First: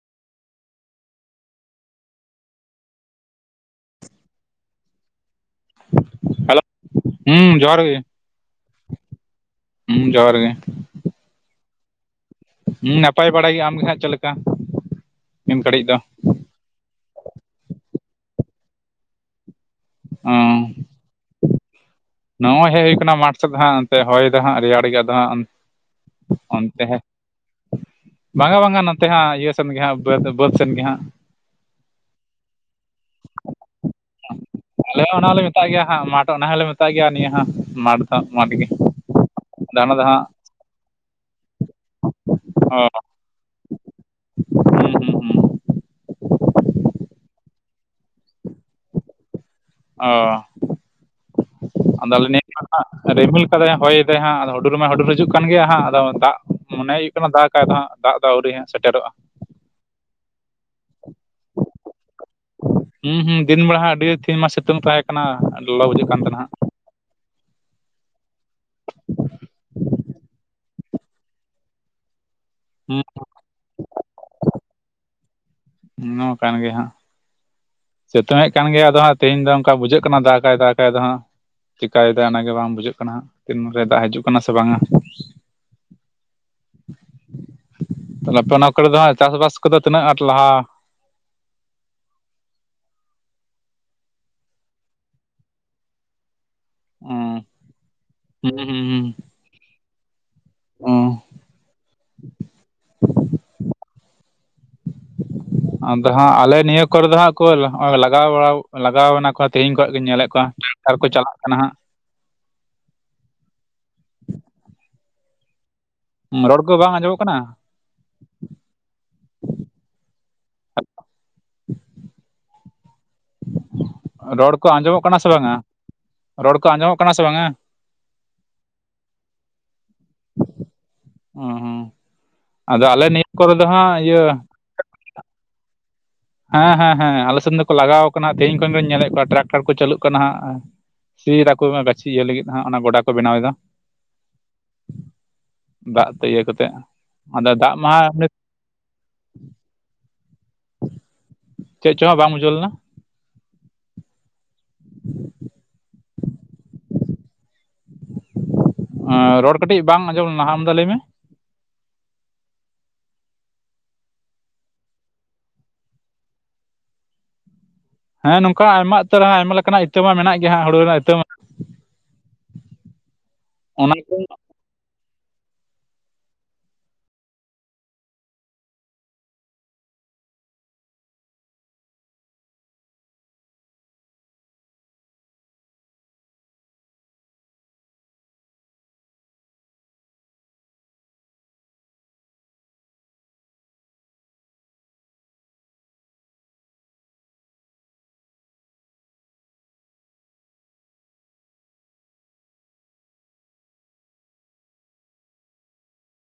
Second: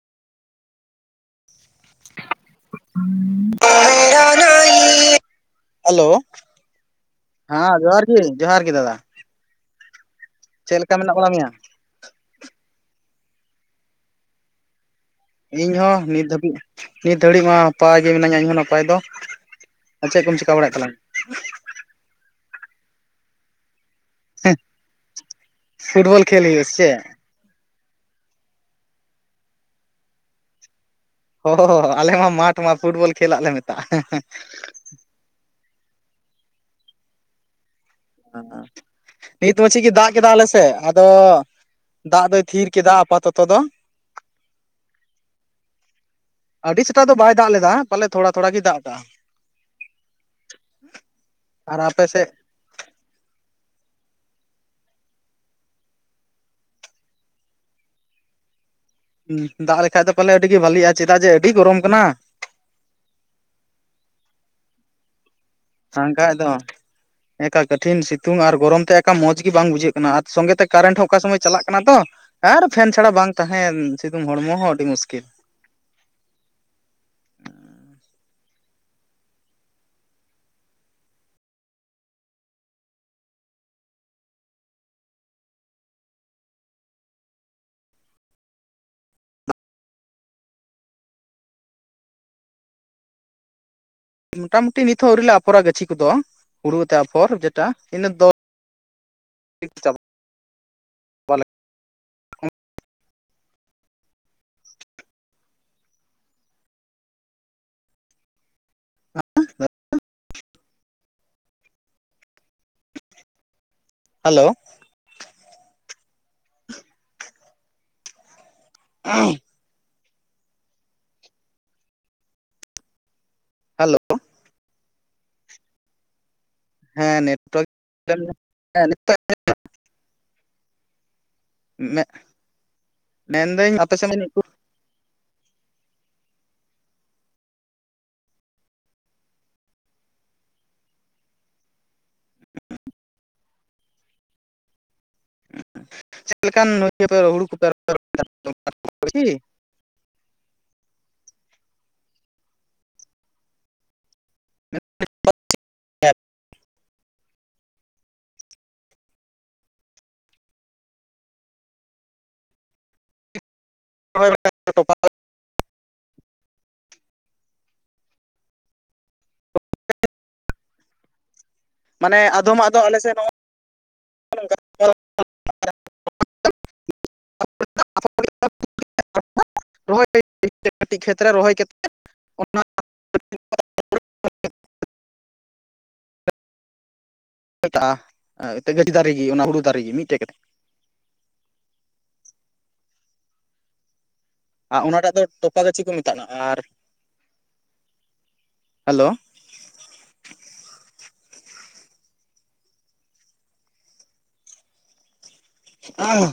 [unintelligible] Hello hello ᱦᱮᱸ ᱡᱚᱦᱟᱨ ᱜᱮ ᱡᱚᱦᱟᱨ ᱜᱮ ᱫᱟᱫᱟ ᱦᱩᱸ ᱡᱚᱦᱟᱨ ᱜᱮ᱾ ᱪᱮᱫ ᱞᱮᱠᱟ ᱢᱮᱱᱟᱜ ᱵᱚᱱᱟ ᱢᱮᱭᱟ ᱦᱩᱸ ᱱᱟᱯᱟᱭ ᱵᱟᱲᱟ ᱜᱮ ᱟᱢ ᱜᱮ ᱦᱮᱜ ᱪᱮᱫ ᱞᱮᱠᱟ? ᱱᱤᱢ ᱤᱧ ᱜᱷᱟᱹᱲᱤᱡ ᱫᱚ ᱦᱚᱸ ᱱᱤᱛ ᱫᱷᱟᱹᱵᱤᱡ ᱱᱤᱛ ᱫᱷᱟᱹᱨᱤᱡ ᱢᱟ ᱱᱟᱯᱟᱭ ᱜᱮ ᱢᱤᱱᱟᱹᱧᱟ ᱤᱧᱦᱚᱸ ᱱᱟᱯᱟᱭ ᱫᱚ ᱪᱮᱫ ᱠᱚᱢ ᱪᱤᱠᱟ ᱵᱟᱲᱟᱭᱮᱫ ᱛᱟᱞᱟᱝ ᱟ ᱱᱚᱜ-ᱚᱭ ᱦᱮᱡ ᱦᱳᱭ ᱠᱟᱱᱟ ᱢᱟᱴᱷ ᱥᱮᱫ ᱦᱟᱸᱜ ᱚᱱᱛᱮ ᱦᱚᱭ ᱫᱚ ᱦᱟᱸᱜ ᱨᱮᱭᱟᱲ ᱜᱮ ᱫᱚ ᱦᱟᱸᱜ ᱯᱷᱩᱴᱵᱚᱞ ᱠᱷᱮᱞ ᱦᱩᱭᱩᱜᱼᱟ ᱥᱮ ᱚᱱᱛᱮ ᱪᱮᱫ? ᱦᱮ ᱵᱟᱝᱟ ᱵᱟᱝᱟ ᱱᱚᱛᱮ ᱦᱟᱸᱜ ᱤᱭᱟᱹ ᱥᱮᱱ ᱦᱟᱸᱜ ᱵᱟᱹᱫᱽ ᱥᱮᱱ ᱜᱮ ᱦᱟᱸᱜ᱾ ᱚᱻᱟᱞᱮ ᱢᱟᱴᱷ ᱢᱟ ᱯᱷᱩᱴᱵᱚᱞ ᱠᱷᱮᱞᱟᱜ ᱞᱮ ᱢᱮᱛᱟᱜ ᱟ᱾ ᱟᱞᱮ ᱦᱚᱸ ᱚᱱᱟ ᱦᱚᱸᱞᱮ ᱢᱮᱛᱟᱜ ᱜᱮᱭᱟ, ᱦᱟᱸᱜ ᱢᱟᱴᱷ ᱚᱱᱟ ᱦᱚᱞᱮ ᱢᱮᱛᱟᱜ ᱜᱮᱭᱟ ᱱᱤᱭᱟᱹᱜ ᱢᱟᱴᱷ ᱦᱟᱸᱜ ᱢᱟᱴᱷ ᱜᱮ ᱱᱤᱛ ᱢᱟ ᱟᱫᱚ ᱪᱮᱫᱤ ᱚᱱᱟ ᱫᱚ ᱫᱟᱜ ᱦᱟᱸᱜ ᱠᱮᱫ ᱟᱞᱮ ᱥᱮ ᱟᱫᱚ ᱫᱟᱜ ᱫᱚᱭ ᱛᱷᱤᱨ ᱚ ᱠᱮᱫᱟ ᱟᱯᱟᱛᱟᱛᱚ ᱫᱚ᱾ ᱦᱩᱸ ᱦᱩᱸ ᱦᱩᱸ ᱟᱹᱰᱤ ᱥᱮᱛᱟᱜ ᱫᱚ ᱵᱟᱭ ᱫᱟᱜ ᱞᱮᱫᱟ ᱯᱟᱞᱮ ᱛᱷᱳᱲᱟ ᱛᱷᱳᱲᱟ ᱜᱮᱭ ᱫᱟᱜ ᱠᱟᱜ-ᱟ ᱚ ᱟᱯᱮ ᱟᱫᱚᱞ ᱥᱮᱫ ᱨᱤᱢᱤᱞ ᱠᱟᱫᱟᱭ ᱦᱚᱭᱫᱟᱭ ᱦᱟᱸᱜ ᱟᱫᱚ ᱦᱩᱰᱩᱨ ᱢᱟᱭ ᱦᱩᱰᱩᱨ ᱦᱤᱡᱩᱜ ᱠᱟᱱ ᱜᱮᱭᱟ ᱦᱟᱸᱜ ᱟᱫᱚ ᱫᱟᱜ ᱢᱚᱱᱮ ᱦᱩᱭᱩᱜ ᱫᱟᱜ ᱠᱟᱭ ᱫᱚ ᱦᱟᱸᱜ ᱫᱟᱜ ᱫ ᱟᱹᱣᱨᱤ ᱦᱟᱜ ᱥᱮᱴᱮᱨᱚᱜ-ᱟ ᱦᱩᱸ ᱫᱟᱜ ᱞᱮᱠᱷᱟᱡ ᱫᱚ ᱯᱟᱞᱮ ᱟᱹᱰᱤ ᱜᱮ ᱵᱷᱟᱹᱞᱤᱜ ᱟ ᱪᱮᱫᱟᱜ ᱡᱮ ᱟᱹᱰᱤ ᱜᱚᱨᱚᱢ ᱠᱟᱱᱟ᱾ ᱦᱩᱸ ᱦᱩᱸ ᱫᱤᱱ ᱵᱮᱲᱟ ᱟᱹᱰᱤ ᱛᱷᱤ ᱢᱟ ᱥᱤᱛᱩᱝ ᱛᱟᱹᱦᱮ ᱠᱟᱱᱟ ᱞᱚᱵ ᱥᱟᱝ ᱠᱟᱡᱽ ᱫᱚ ᱦᱮᱸ ᱛᱚ ᱠᱟᱴᱷᱤᱱ ᱥᱤᱛᱩᱝ ᱟᱨ ᱜᱚᱨᱚᱢ ᱛᱮ ᱮᱠᱟ ᱢᱚᱸᱡᱽ ᱜᱮ ᱵᱟᱝ ᱵᱩᱡᱷᱟᱹᱜ ᱠᱟᱱᱟ ᱟᱨ ᱥᱚᱸᱝᱜᱮ ᱛᱮ ᱠᱟᱨᱮᱱᱴ ᱦᱚᱸ ᱚᱠᱟ ᱥᱚᱢᱚᱭ ᱪᱟᱞᱟᱜ ᱠᱟᱱᱟ ᱛᱚ᱾ ᱟᱨ ᱯᱷᱮᱱ ᱦᱟᱸᱜ ᱪᱷᱟᱲᱟ ᱵᱟᱝ ᱛᱟᱦᱮᱱ ᱥᱤᱛᱩᱝ ᱦᱚᱲᱢᱚ ᱦᱚᱸ ᱟᱹᱰᱤ ᱢᱩᱥᱠᱤᱞ ᱱᱚᱭᱟ ᱠᱟᱱ ᱜᱮᱭᱟ ᱦᱟᱸᱜ ᱥᱤᱛᱩᱝᱮᱫ ᱠᱟᱱ ᱜᱮᱭᱟ ᱟᱫᱚ ᱦᱟᱸᱜ ᱛᱮᱦᱮᱧ ᱫᱚ ᱚᱱᱠᱟ ᱵᱩᱡᱷᱟᱹᱜ ᱠᱟᱱᱟ ᱫᱟᱜᱟᱭ ᱫᱟᱜᱟᱭ ᱟᱫᱚ ᱦᱟᱸᱜ ᱪᱤᱠᱟᱭ ᱫᱟ ᱚᱱᱟᱜᱮ ᱵᱟᱝ ᱵᱩᱡᱷᱟᱹᱜ ᱠᱟᱱᱟ ᱦᱟᱸᱜ ᱛᱤᱱ ᱨᱮ ᱫᱟᱜᱽ ᱦᱤᱡᱩᱜ ᱠᱟᱱᱟ ᱥᱮ ᱵᱟᱝ ᱟ ᱛᱟᱦᱮᱞᱮ ᱱᱟᱯᱮ ᱱᱟ ᱠᱚᱨᱮ ᱫᱚ ᱦᱟᱸᱜ ᱪᱟᱥᱵᱟᱥ ᱠᱚᱫᱚ ᱛᱤᱱᱟᱹᱜ ᱟᱸᱴ ᱞᱟᱦᱟ ᱢᱩᱴᱟᱢᱩᱴᱤ ᱱᱤᱛᱦᱚᱸ ᱟᱹᱣᱨᱤ ᱟᱯᱷᱚᱨᱟ ᱜᱟᱹᱪᱷᱤ ᱠᱚᱫᱚ ᱦᱩᱲᱩ ᱛᱟᱨᱯᱚᱨ ᱦᱩᱸ ᱡᱮᱴᱟ ᱤᱱᱟᱹ ᱫᱚ ᱦᱩᱸ ᱦᱩᱸ ᱪᱟᱵᱟᱜ ᱦᱩᱸ ᱯᱟᱞᱮᱜ [inaudible] ᱟᱫᱚ ᱦᱟᱸᱜ ᱟᱞᱮ ᱱᱤᱭᱟᱹ ᱠᱚᱨᱮ ᱫᱚ ᱦᱟᱸᱜ ᱠᱚᱸᱦᱚᱸ ᱞᱟᱜᱟᱣ ᱵᱟᱲᱟᱣ ᱞᱟᱜᱟᱣ ᱮᱱᱟᱠᱚ ᱛᱮᱦᱮᱧ ᱠᱷᱚᱡ ᱜᱤᱧ ᱧᱮᱞᱮᱫ ᱠᱚᱣᱟ ᱟᱨᱠᱚ ᱪᱟᱞᱟᱜ ᱠᱟᱱᱟ ᱦᱟᱸᱜ ᱾ ᱦᱮᱞᱳ ᱨᱚᱲ ᱠᱚ ᱵᱟᱝ ᱟᱸᱡᱚᱢᱚᱜ ᱠᱟᱱᱟ ᱾ [unintelligible] [inaudible] ᱦᱮᱞᱳ ᱨᱚᱚᱲ ᱠᱚ ᱟᱸᱡᱚᱢᱚᱜ ᱠᱟᱱᱟ ᱥᱮ ᱵᱟᱝᱼᱟ? ᱨᱚᱲ ᱠᱚ ᱟᱸᱡᱚᱢᱚᱜ ᱠᱟᱱᱟ ᱥᱮ ᱵᱟᱝᱼᱟ? [inaudible] ᱦᱩᱸ ᱦᱩᱸ ᱢᱮᱻ ᱟᱫᱚ ᱟᱞᱮ ᱱᱤᱭᱟᱹ ᱠᱚᱨᱮ ᱫᱚ ᱢᱮᱱᱫᱟᱹᱧ ᱟᱯᱮ ᱦᱟᱸᱜ ᱥᱮᱱᱟᱜ ᱧᱩᱛᱩ ᱤᱭᱟᱹ ᱦᱮᱸ ᱦᱮᱸ ᱦᱮᱸ ᱟᱞᱮ ᱥᱮᱱ ᱫᱚᱠᱚ ᱞᱟᱜᱟᱣ ᱠᱟᱱᱟ ᱛᱮᱦᱧ ᱠᱷᱚᱱ ᱜᱤᱧ ᱧᱮᱞᱮᱫ ᱠᱚᱣᱟ ᱴᱨᱟᱠᱴᱟᱨ ᱠᱚ ᱪᱟᱹᱞᱩᱜ ᱠᱟᱱᱟ ᱦᱟᱸᱜ ᱾ ᱪᱤᱨ ᱟᱠᱚ ᱦᱟᱸᱜ ᱜᱟᱹᱪᱷᱤ ᱤᱭᱟᱹ ᱞᱟᱹᱜᱤᱫ ᱦᱟᱸᱜ ᱚᱱᱟ ᱜᱳᱰᱟ ᱠᱚ ᱵᱮᱱᱟᱣ ᱫᱟ ᱾ ᱫᱟᱜ ᱛᱮ ᱪᱮᱫ ᱤᱭᱟᱹ ᱞᱮᱠᱟᱱ ᱠᱟᱛᱮᱫ ᱚᱱᱛᱮ ᱫᱚ ᱦᱩᱲᱩ ᱟᱫᱚ ᱠᱚᱯᱮ ᱫᱟᱜ ᱨᱦᱚᱭ ᱢᱟ ᱫᱟ? [inaudible] ᱪᱮᱫ ᱪᱚᱝ ᱦᱟᱸᱜ ᱵᱟᱝ ᱵᱩᱷᱟᱹᱣ ᱞᱮᱱᱟ? [inaudible] ᱟᱻ ᱨᱚᱲ ᱠᱟᱹᱴᱤᱡ ᱵᱟᱝ ᱟᱸᱡᱚᱢ ᱞᱮᱱᱟ ᱟᱨᱢᱮᱫᱟ ᱞᱟᱹᱭ ᱢᱮ ᱾ [inaudible] ᱦᱮᱸ ᱱᱚᱝᱠᱟ ᱟᱭᱢᱟ ᱩᱛᱟᱹᱨ ᱨᱮᱦ ᱟᱭᱢᱟ ᱞᱮᱠᱟᱱᱟᱜ ᱤᱛᱟᱹ ᱢᱟ ᱢᱮᱱᱟᱜ ᱜᱮᱭᱟᱜ ᱦᱩᱲᱩ ᱨᱮᱱᱟᱜ ᱤᱛᱟᱹ ᱢᱟ ᱾ ᱢᱟᱱᱮ ᱟᱫᱚᱢᱟᱜ ᱫᱚ ᱟᱞᱮ ᱥᱮᱱ ᱚᱱᱟ ᱠᱚ ᱦᱚᱸ [inaudible] [inaudible] [inaudible] ᱢᱮᱛᱟᱜᱼᱟ, [unintelligible] ᱚᱱᱟ ᱦᱩᱲᱩ ᱫᱟᱨᱮᱜᱮ ᱢᱤᱫᱴᱮᱡ ᱠᱟᱛᱮᱫ ᱾ ᱟᱨ ᱚᱱᱟᱴᱟᱜ ᱫᱚ ᱛᱚᱯᱟ ᱫᱚ ᱪᱮᱜ ᱠᱚ ᱢᱮᱛᱟᱜᱱᱟ? ᱟᱨ ᱦᱮᱞᱳ [inaudible]